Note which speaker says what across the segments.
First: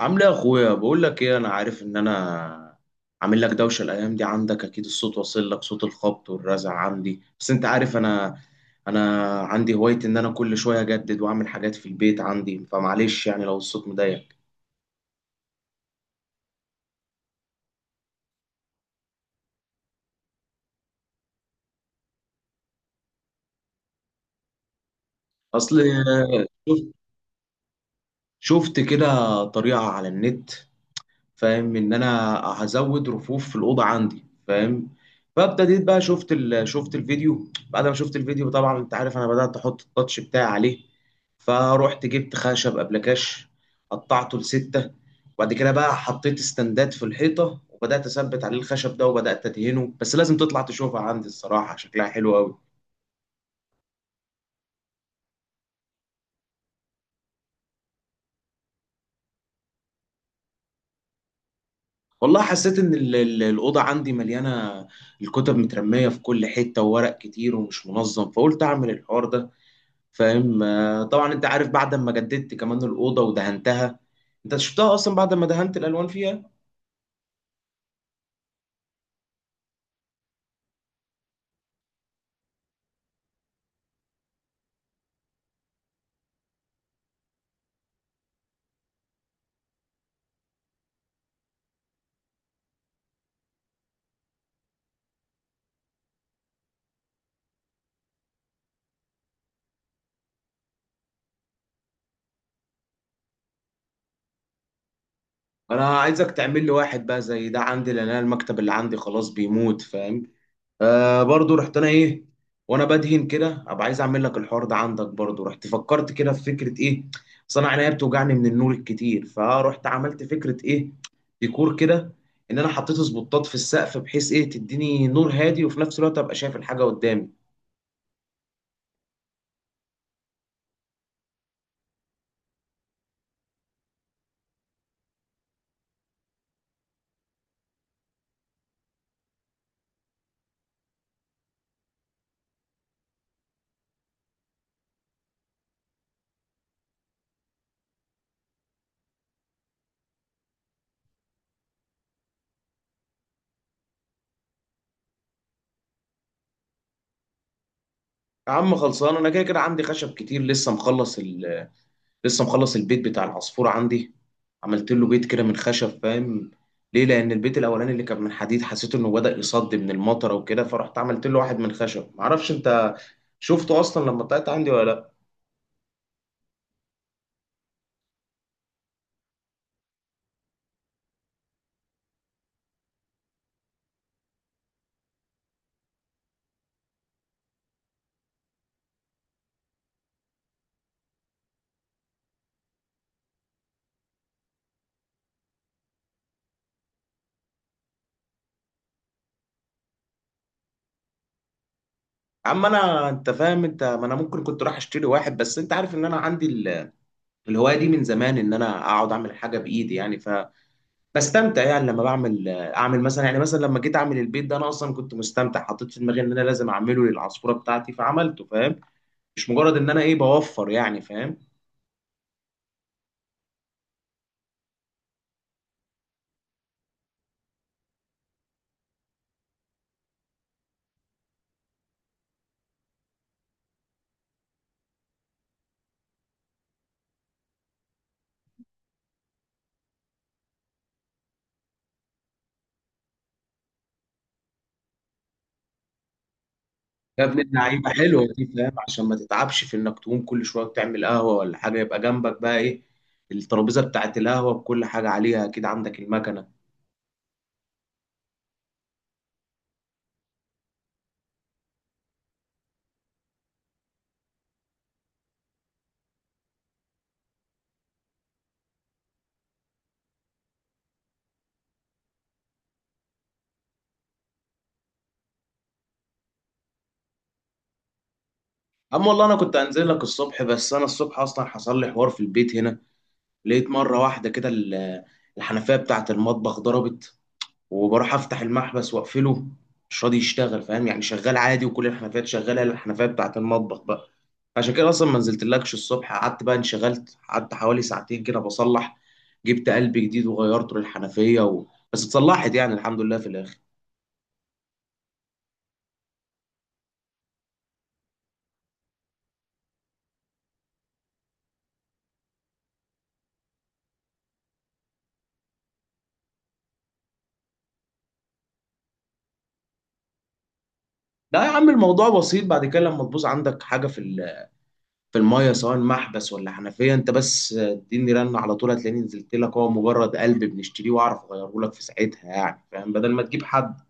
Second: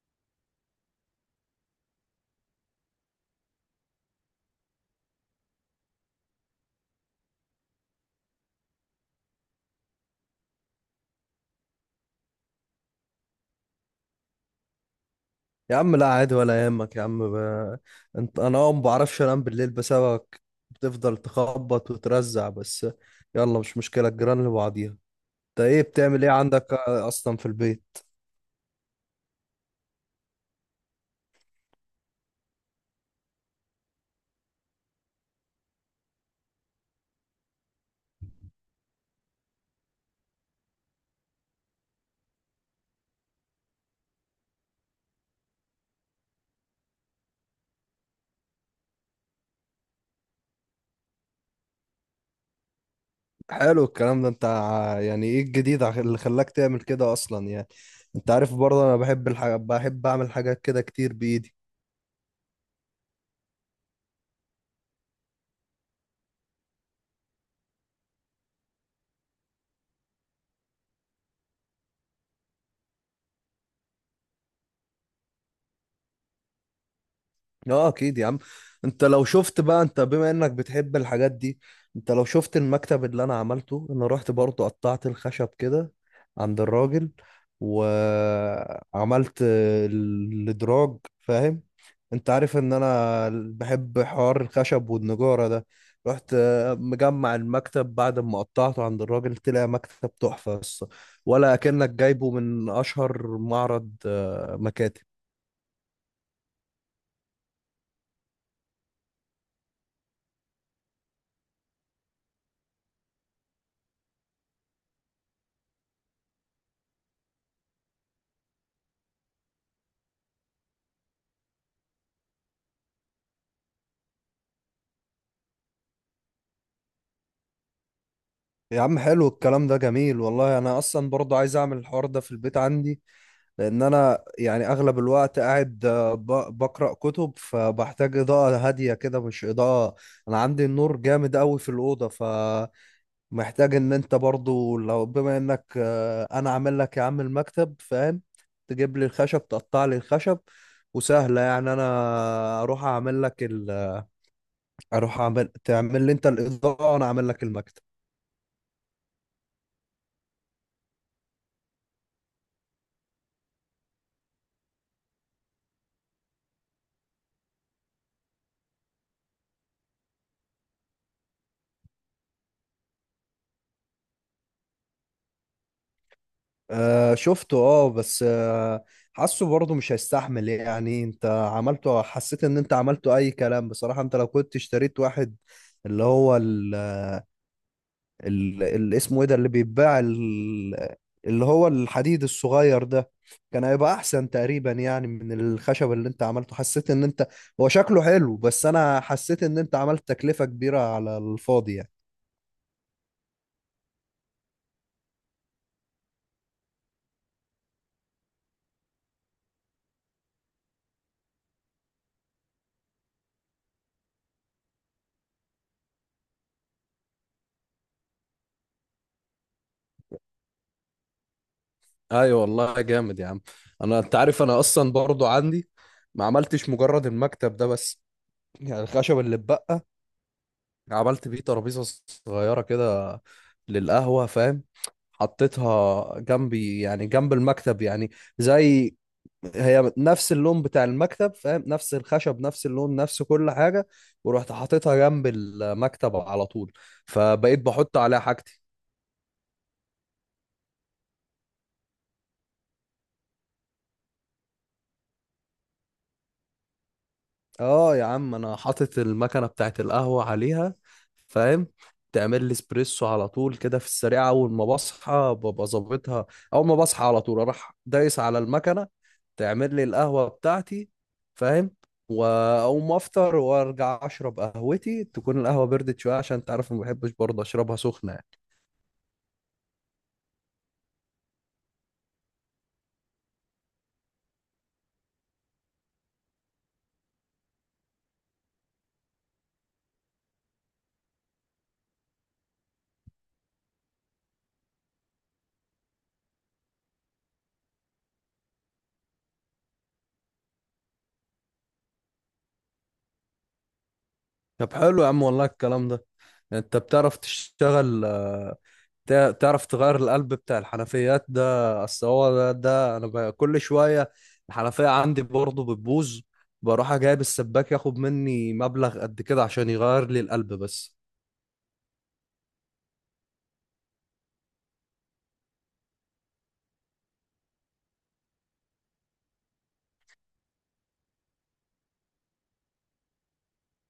Speaker 1: عامل ايه يا اخويا؟ بقول لك ايه، انا عارف ان انا عامل لك دوشه الايام دي. عندك اكيد الصوت واصل لك، صوت الخبط والرزع عندي، بس انت عارف انا عندي هوايه ان انا كل شويه اجدد واعمل حاجات في البيت عندي، فمعلش يعني لو الصوت مضايق.
Speaker 2: يا عم لا عادي ولا يهمك يا عم انت انا اه ما بعرفش انام بالليل بسببك. بتفضل تخبط وترزع بس. يلا مش مشكلة الجيران اللي بعضيها. انت
Speaker 1: اصل
Speaker 2: ايه بتعمل ايه عندك
Speaker 1: شفت
Speaker 2: اصلا في البيت؟
Speaker 1: شفت كده طريقه على النت، فاهم ان انا هزود رفوف في الاوضه عندي، فاهم؟ فابتديت بقى، شفت الفيديو. بعد ما شفت الفيديو طبعا انت عارف انا بدات احط التاتش بتاعي عليه، فروحت جبت خشب ابلكاش، قطعته لستة، وبعد كده بقى حطيت استندات في الحيطه وبدات اثبت عليه الخشب ده وبدات ادهنه. بس لازم تطلع تشوفها عندي، الصراحه شكلها حلو قوي.
Speaker 2: حلو الكلام ده. انت يعني ايه الجديد اللي خلاك تعمل كده اصلا يعني؟ انت عارف برضه انا بحب الحاجة، بحب اعمل حاجات كده كتير بايدي.
Speaker 1: والله حسيت ان الاوضه عندي مليانه، الكتب مترميه في كل حته وورق كتير ومش منظم، فقلت اعمل الحوار ده. فاهم؟ طبعا انت عارف بعد ما جددت كمان الاوضه ودهنتها، انت شفتها اصلا بعد ما دهنت الالوان فيها.
Speaker 2: اه اكيد يا عم. انت لو شفت بقى، انت بما انك بتحب الحاجات دي، انت لو شفت المكتب اللي انا عملته، انا رحت برضو قطعت الخشب كده عند الراجل، وعملت الادراج فاهم. انت عارف ان انا بحب حوار الخشب والنجارة ده. رحت مجمع المكتب بعد ما قطعته عند الراجل، طلع مكتب تحفة بس، ولا كأنك جايبه من اشهر معرض مكاتب.
Speaker 1: انا عايزك تعمل لي واحد بقى زي ده عندي، لان انا المكتب اللي عندي خلاص بيموت، فاهم؟ آه برضو، رحت انا ايه وانا بدهن كده، ابقى عايز اعمل لك الحوار ده عندك برضو. رحت فكرت كده في فكره ايه، اصل انا عينيا بتوجعني من النور الكتير، فرحت عملت فكره ايه، ديكور كده. ان انا حطيت سبوتات في السقف، بحيث ايه، تديني نور هادي وفي نفس الوقت ابقى شايف الحاجه قدامي.
Speaker 2: يا عم حلو الكلام ده، جميل والله. انا اصلا برضه عايز اعمل الحوار ده في البيت عندي، لان انا يعني اغلب الوقت قاعد بقرا كتب، فبحتاج اضاءه هاديه كده مش اضاءه. انا عندي النور جامد قوي في الاوضه فمحتاج. ان انت برضه لو بما انك، انا عامل لك يا عم المكتب فاهم، تجيب لي الخشب، تقطع لي الخشب، وسهله يعني. انا اروح اعمل لك ال... اروح تعمل لي انت الاضاءه، وانا اعمل لك المكتب.
Speaker 1: يا عم خلصان، انا كده كده عندي خشب كتير، لسه مخلص البيت بتاع العصفور عندي. عملت له بيت كده من خشب، فاهم؟ ليه؟ لان البيت الاولاني اللي كان من حديد حسيت انه بدأ يصد من المطره وكده، فرحت عملت له واحد من خشب. معرفش انت شفته اصلا لما طلعت عندي ولا لا.
Speaker 2: آه شفته اه، بس حاسه برضه مش هيستحمل يعني. انت عملته، حسيت ان انت عملته اي كلام بصراحة. انت لو كنت اشتريت واحد، اللي هو اسمه ايه ده اللي بيتباع اللي هو الحديد الصغير ده، كان هيبقى احسن تقريبا يعني من الخشب اللي انت عملته. حسيت ان انت، هو شكله حلو، بس انا حسيت ان انت عملت تكلفة كبيرة على الفاضي يعني.
Speaker 1: يا عم انا انت فاهم، انت ما انا ممكن كنت رايح اشتري واحد، بس انت عارف ان انا عندي الهوايه دي من زمان، ان انا اقعد اعمل حاجه بايدي يعني. بستمتع يعني لما بعمل، اعمل مثلا يعني، مثلا لما جيت اعمل البيت ده انا اصلا كنت مستمتع. حطيت في دماغي ان انا لازم اعمله للعصفوره بتاعتي، فعملته فاهم؟ مش مجرد ان انا ايه، بوفر يعني، فاهم؟
Speaker 2: ايوه والله جامد يا عم. انا انت عارف انا اصلا برضو عندي، ما عملتش مجرد المكتب ده بس. يعني الخشب اللي اتبقى، عملت بيه ترابيزه صغيره كده للقهوه فاهم. حطيتها جنبي، يعني جنب المكتب يعني. زي، هي نفس اللون بتاع المكتب فاهم، نفس الخشب، نفس اللون، نفس كل حاجه. ورحت حاططها جنب المكتب على طول،
Speaker 1: يا ابن
Speaker 2: فبقيت
Speaker 1: اللعيبه،
Speaker 2: بحط عليها
Speaker 1: حلوه دي،
Speaker 2: حاجتي.
Speaker 1: فاهم؟ عشان ما تتعبش في انك تقوم كل شويه تعمل قهوه ولا حاجه، يبقى جنبك بقى ايه، الترابيزه بتاعت القهوه بكل حاجه عليها. اكيد عندك المكنه.
Speaker 2: اه يا عم، انا حاطط المكنه بتاعت القهوه عليها فاهم. تعمل لي اسبريسو على طول كده في السريع. اول ما بصحى ببقى ظابطها، اول ما بصحى على طول اروح دايس على المكنه، تعمل لي القهوه بتاعتي فاهم. واقوم افطر وارجع اشرب قهوتي، تكون القهوه بردت شويه، عشان تعرف ما بحبش برضه اشربها سخنه يعني.
Speaker 1: اما والله انا كنت انزل لك الصبح، بس انا الصبح اصلا حصل لي حوار في البيت هنا. لقيت مره واحده كده الحنفيه بتاعت المطبخ ضربت. وبروح افتح المحبس واقفله مش راضي يشتغل، فاهم يعني؟ شغال عادي وكل الحنفيات شغاله إلا الحنفيه بتاعت المطبخ بقى. عشان كده اصلا ما نزلتلكش الصبح، قعدت بقى انشغلت، قعدت حوالي ساعتين كده بصلح، جبت قلب جديد وغيرته للحنفيه. بس اتصلحت يعني، الحمد لله في الاخر.
Speaker 2: طب حلو يا عم والله الكلام ده. يعني انت بتعرف تشتغل، تعرف تغير القلب بتاع الحنفيات ده؟ اصل هو ده، كل شويه الحنفيه عندي برضه بتبوظ، بروح جايب السباك ياخد مني مبلغ قد كده عشان يغير لي القلب بس.
Speaker 1: لا يا عم الموضوع بسيط. بعد كده لما تبوظ عندك حاجه في في الميه، سواء محبس ولا حنفيه، انت بس اديني رن على طول هتلاقيني نزلت لك. هو مجرد قلب بنشتريه، واعرف اغيره لك في ساعتها يعني، فاهم؟ بدل ما تجيب حد.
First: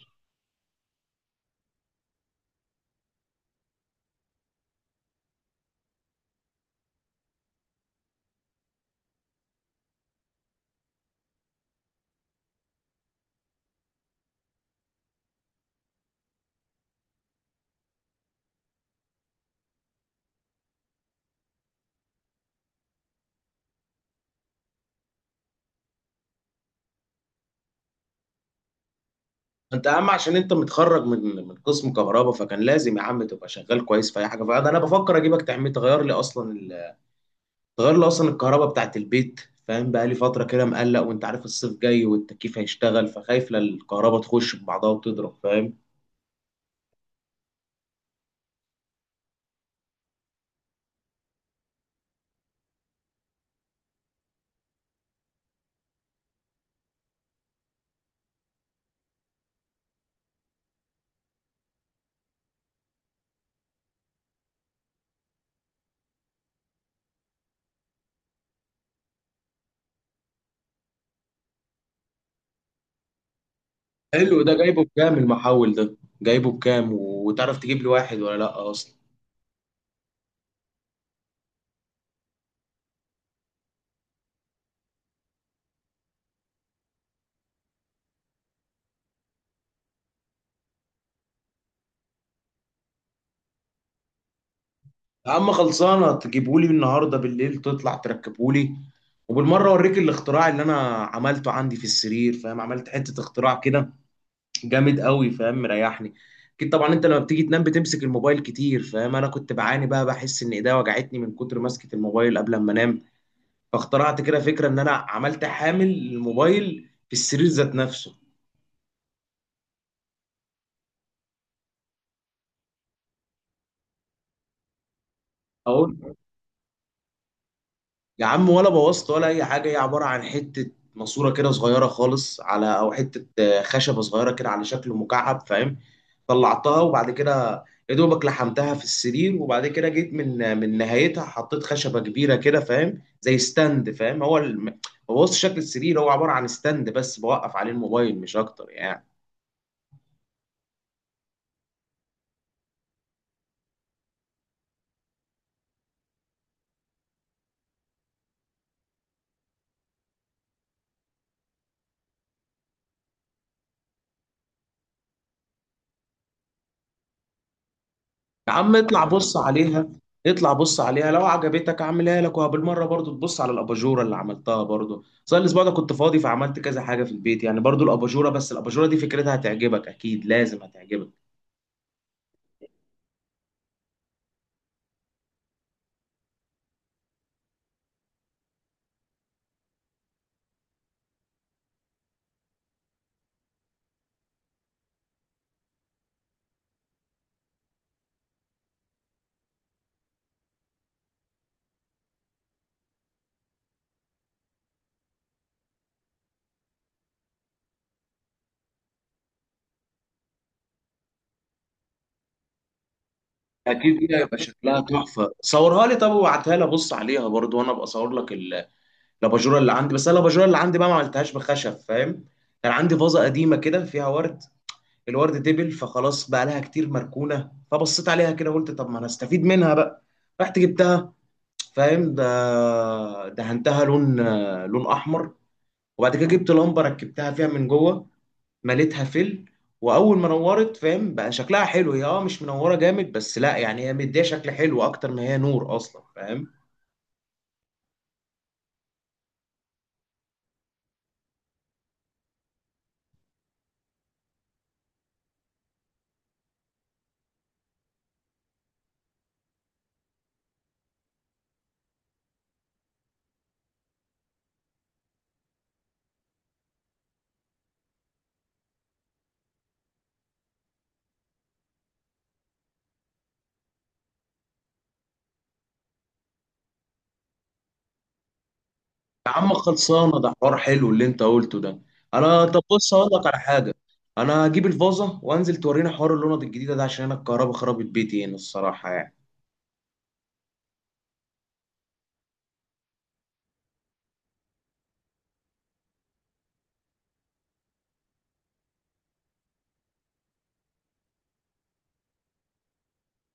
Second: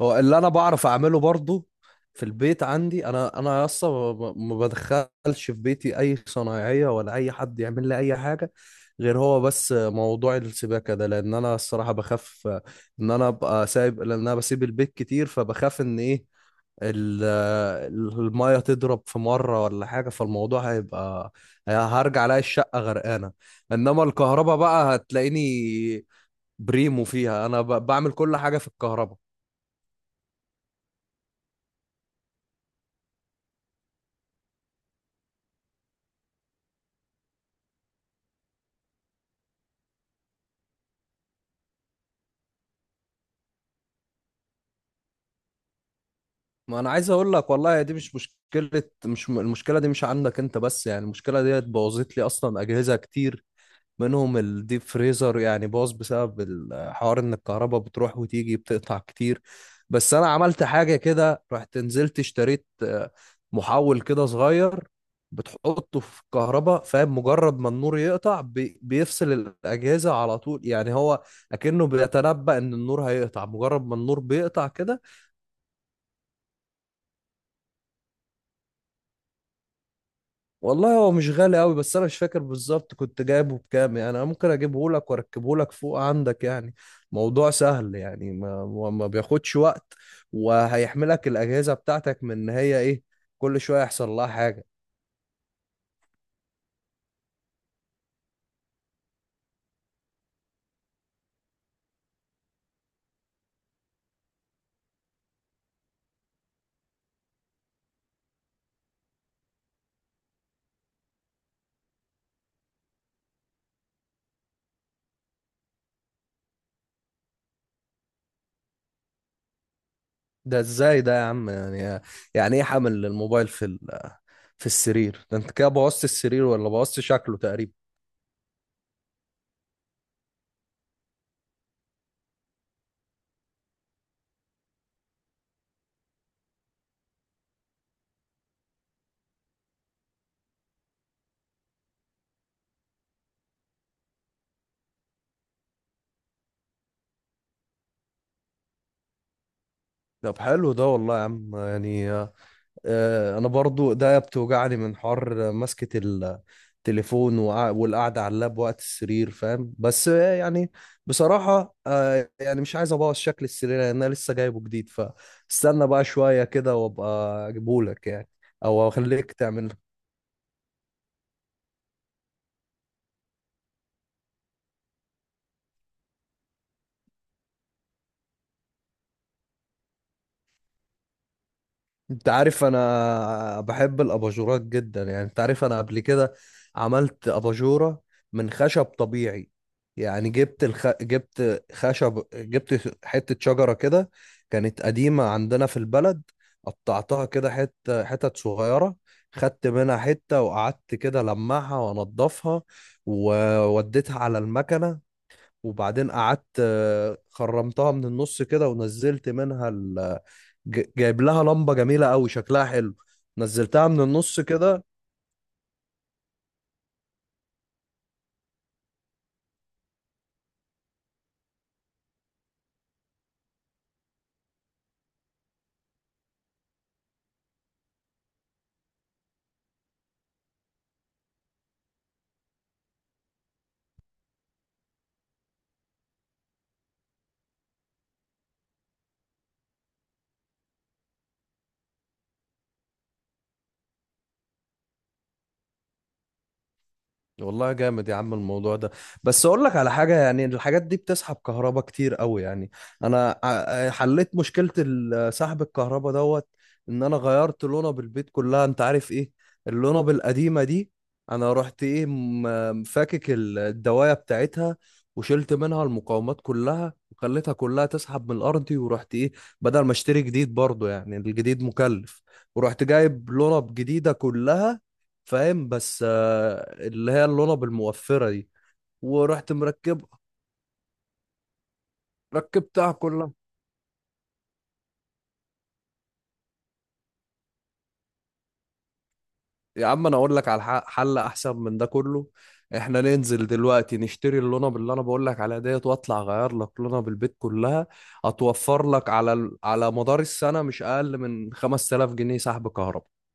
Speaker 2: هو اللي انا بعرف اعمله برضه في البيت عندي. انا اصلا ما بدخلش في بيتي اي صنايعيه ولا اي حد يعمل لي اي حاجه، غير هو بس موضوع السباكه ده، لان انا الصراحه بخاف ان انا ابقى سايب، لان انا بسيب البيت كتير، فبخاف ان ايه، ال- المية تضرب في مرة ولا حاجة، فالموضوع هيبقى، هرجع الاقي الشقة غرقانة. انما الكهرباء بقى هتلاقيني بريمو فيها. بعمل كل حاجة في الكهرباء.
Speaker 1: انت يا عم عشان انت متخرج من قسم كهرباء، فكان لازم يا عم تبقى شغال كويس في اي حاجه. فانا بفكر اجيبك تعمل، تغير لي اصلا تغير لي اصلا الكهرباء بتاعت البيت. فاهم بقى لي فتره كده مقلق، وانت عارف الصيف جاي والتكييف هيشتغل، فخايف لا الكهرباء تخش ببعضها وتضرب، فاهم؟
Speaker 2: ما انا عايز اقول لك والله، دي مش مشكلة، مش م- المشكلة دي مش عندك انت بس يعني. المشكلة دي بوظت لي اصلا اجهزة كتير، منهم الديب فريزر يعني باظ بسبب الحوار ان الكهرباء بتروح وتيجي، بتقطع كتير. بس انا عملت حاجة كده، رحت نزلت اشتريت محول كده صغير، بتحطه في الكهرباء فاهم. مجرد ما النور يقطع بيفصل الأجهزة على طول يعني. هو أكنه بيتنبأ إن النور هيقطع، مجرد ما النور
Speaker 1: حلو ده.
Speaker 2: بيقطع
Speaker 1: جايبه
Speaker 2: كده.
Speaker 1: بكام المحول ده؟ جايبه بكام وتعرف تجيب لي واحد ولا لا اصلا؟
Speaker 2: والله هو مش غالي قوي، بس انا مش فاكر بالظبط كنت جايبه بكام يعني. انا ممكن اجيبه لك واركبه لك فوق عندك يعني، موضوع سهل يعني، ما بياخدش وقت. وهيحملك الاجهزه بتاعتك من ان هي ايه، كل شويه يحصل لها حاجه.
Speaker 1: يا عم خلصانه، تجيبه لي النهارده بالليل، تطلع تركبه لي. وبالمره اوريك الاختراع اللي انا عملته عندي في السرير، فاهم؟ عملت حته اختراع كده جامد قوي، فاهم؟ مريحني. اكيد طبعا انت لما بتيجي تنام بتمسك الموبايل كتير، فاهم؟ انا كنت بعاني بقى، بحس ان ايديا وجعتني من كتر مسكة الموبايل قبل ما انام. فاخترعت كده فكرة، ان انا عملت حامل للموبايل في السرير ذات نفسه.
Speaker 2: ده ازاي ده يا عم يعني؟ يعني ايه حمل الموبايل في السرير ده؟ انت كده بوظت
Speaker 1: اقول
Speaker 2: السرير، ولا بوظت شكله تقريبا؟
Speaker 1: يا عم، ولا بوظت ولا اي حاجه. هي عباره عن حته ماسوره كده صغيره خالص، على او حته خشبه صغيره كده على شكل مكعب، فاهم؟ طلعتها، وبعد كده يا دوبك لحمتها في السرير، وبعد كده جيت من من نهايتها حطيت خشبه كبيره كده، فاهم؟ زي ستاند، فاهم؟ بوظت شكل السرير، هو عباره عن ستاند بس بوقف عليه الموبايل مش اكتر يعني.
Speaker 2: طب حلو ده والله يا عم يعني. انا برضو ده بتوجعني من حر مسكة التليفون والقعدة على اللاب وقت السرير فاهم. بس يعني بصراحة يعني مش عايز ابوظ شكل السرير، لان انا لسه جايبه جديد، فاستنى بقى شوية كده وابقى اجيبهولك يعني.
Speaker 1: يا عم
Speaker 2: او
Speaker 1: اطلع
Speaker 2: اخليك
Speaker 1: بص
Speaker 2: تعمل.
Speaker 1: عليها. اطلع بص عليها، لو عجبتك اعملها لك. وبالمره برضو تبص على الاباجوره اللي عملتها برضو. صار الاسبوع ده كنت فاضي، فعملت كذا حاجه في البيت يعني، برضو الاباجوره. بس الاباجوره دي فكرتها هتعجبك، اكيد لازم هتعجبك.
Speaker 2: انت عارف انا بحب الاباجورات جدا يعني. انت عارف انا قبل كده عملت اباجورة من خشب طبيعي يعني. جبت خشب، جبت حتة شجرة كده كانت قديمة عندنا في البلد. قطعتها كده حتة حتت صغيرة، خدت منها حتة، وقعدت كده لمعها وانضفها، ووديتها على المكنة. وبعدين قعدت خرمتها من النص كده ونزلت منها. جايب لها لمبه جميله قوي، شكلها حلو. نزلتها
Speaker 1: اكيد
Speaker 2: من
Speaker 1: دي هيبقى
Speaker 2: النص
Speaker 1: شكلها
Speaker 2: كده.
Speaker 1: تحفه، صورها لي طب وابعتها لي ابص عليها برضو، وانا ابقى اصور لك الاباجوره اللي عندي. بس انا الاباجوره اللي عندي بقى ما عملتهاش بخشب، فاهم؟ كان عندي فازه قديمه كده فيها ورد، الورد دبل فخلاص بقى لها كتير مركونه، فبصيت عليها كده قلت طب ما انا استفيد منها بقى. رحت جبتها، فاهم؟ ده دهنتها لون احمر، وبعد كده جبت لمبه ركبتها فيها من جوه، مليتها فل. واول ما نورت، فاهم، بقى شكلها حلو. هي اه مش منوره جامد، بس لا يعني هي مديه شكل حلو اكتر ما هي نور اصلا، فاهم؟
Speaker 2: والله جامد يا عم الموضوع ده. بس اقول لك على حاجه، يعني الحاجات دي بتسحب كهرباء كتير قوي يعني. انا حليت مشكله سحب الكهرباء دوت. ان انا غيرت لونا البيت كلها. انت عارف ايه اللونا القديمه دي؟ انا رحت ايه، فاكك الدوايه بتاعتها، وشلت منها المقاومات كلها، وخليتها كلها تسحب من الارض. ورحت ايه، بدل ما اشتري جديد برضو، يعني الجديد مكلف، ورحت جايب لونا جديده كلها فاهم، بس اللي هي اللولب الموفرة دي،
Speaker 1: يا
Speaker 2: ورحت
Speaker 1: عم
Speaker 2: مركبها،
Speaker 1: خلصانه، ده حوار حلو اللي انت قلته ده. انا طب
Speaker 2: ركبتها
Speaker 1: بص هقول لك
Speaker 2: كلها.
Speaker 1: على حاجه، انا هجيب الفازه وانزل تورينا حوار اللوند الجديده ده، عشان انا الكهرباء خربت بيتي هنا الصراحه يعني.
Speaker 2: يا عم انا اقول لك على حل احسن من ده كله. احنا ننزل دلوقتي نشتري اللونة اللي انا بقول لك عليها ديت، واطلع اغير لك لونة بالبيت كلها. هتوفر لك على على مدار السنة مش اقل من 5000 جنيه سحب كهرباء.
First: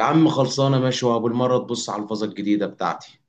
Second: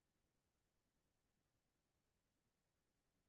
Speaker 1: يا عم خلصانه ماشي، وابو المره تبص على الفازه الجديده بتاعتي.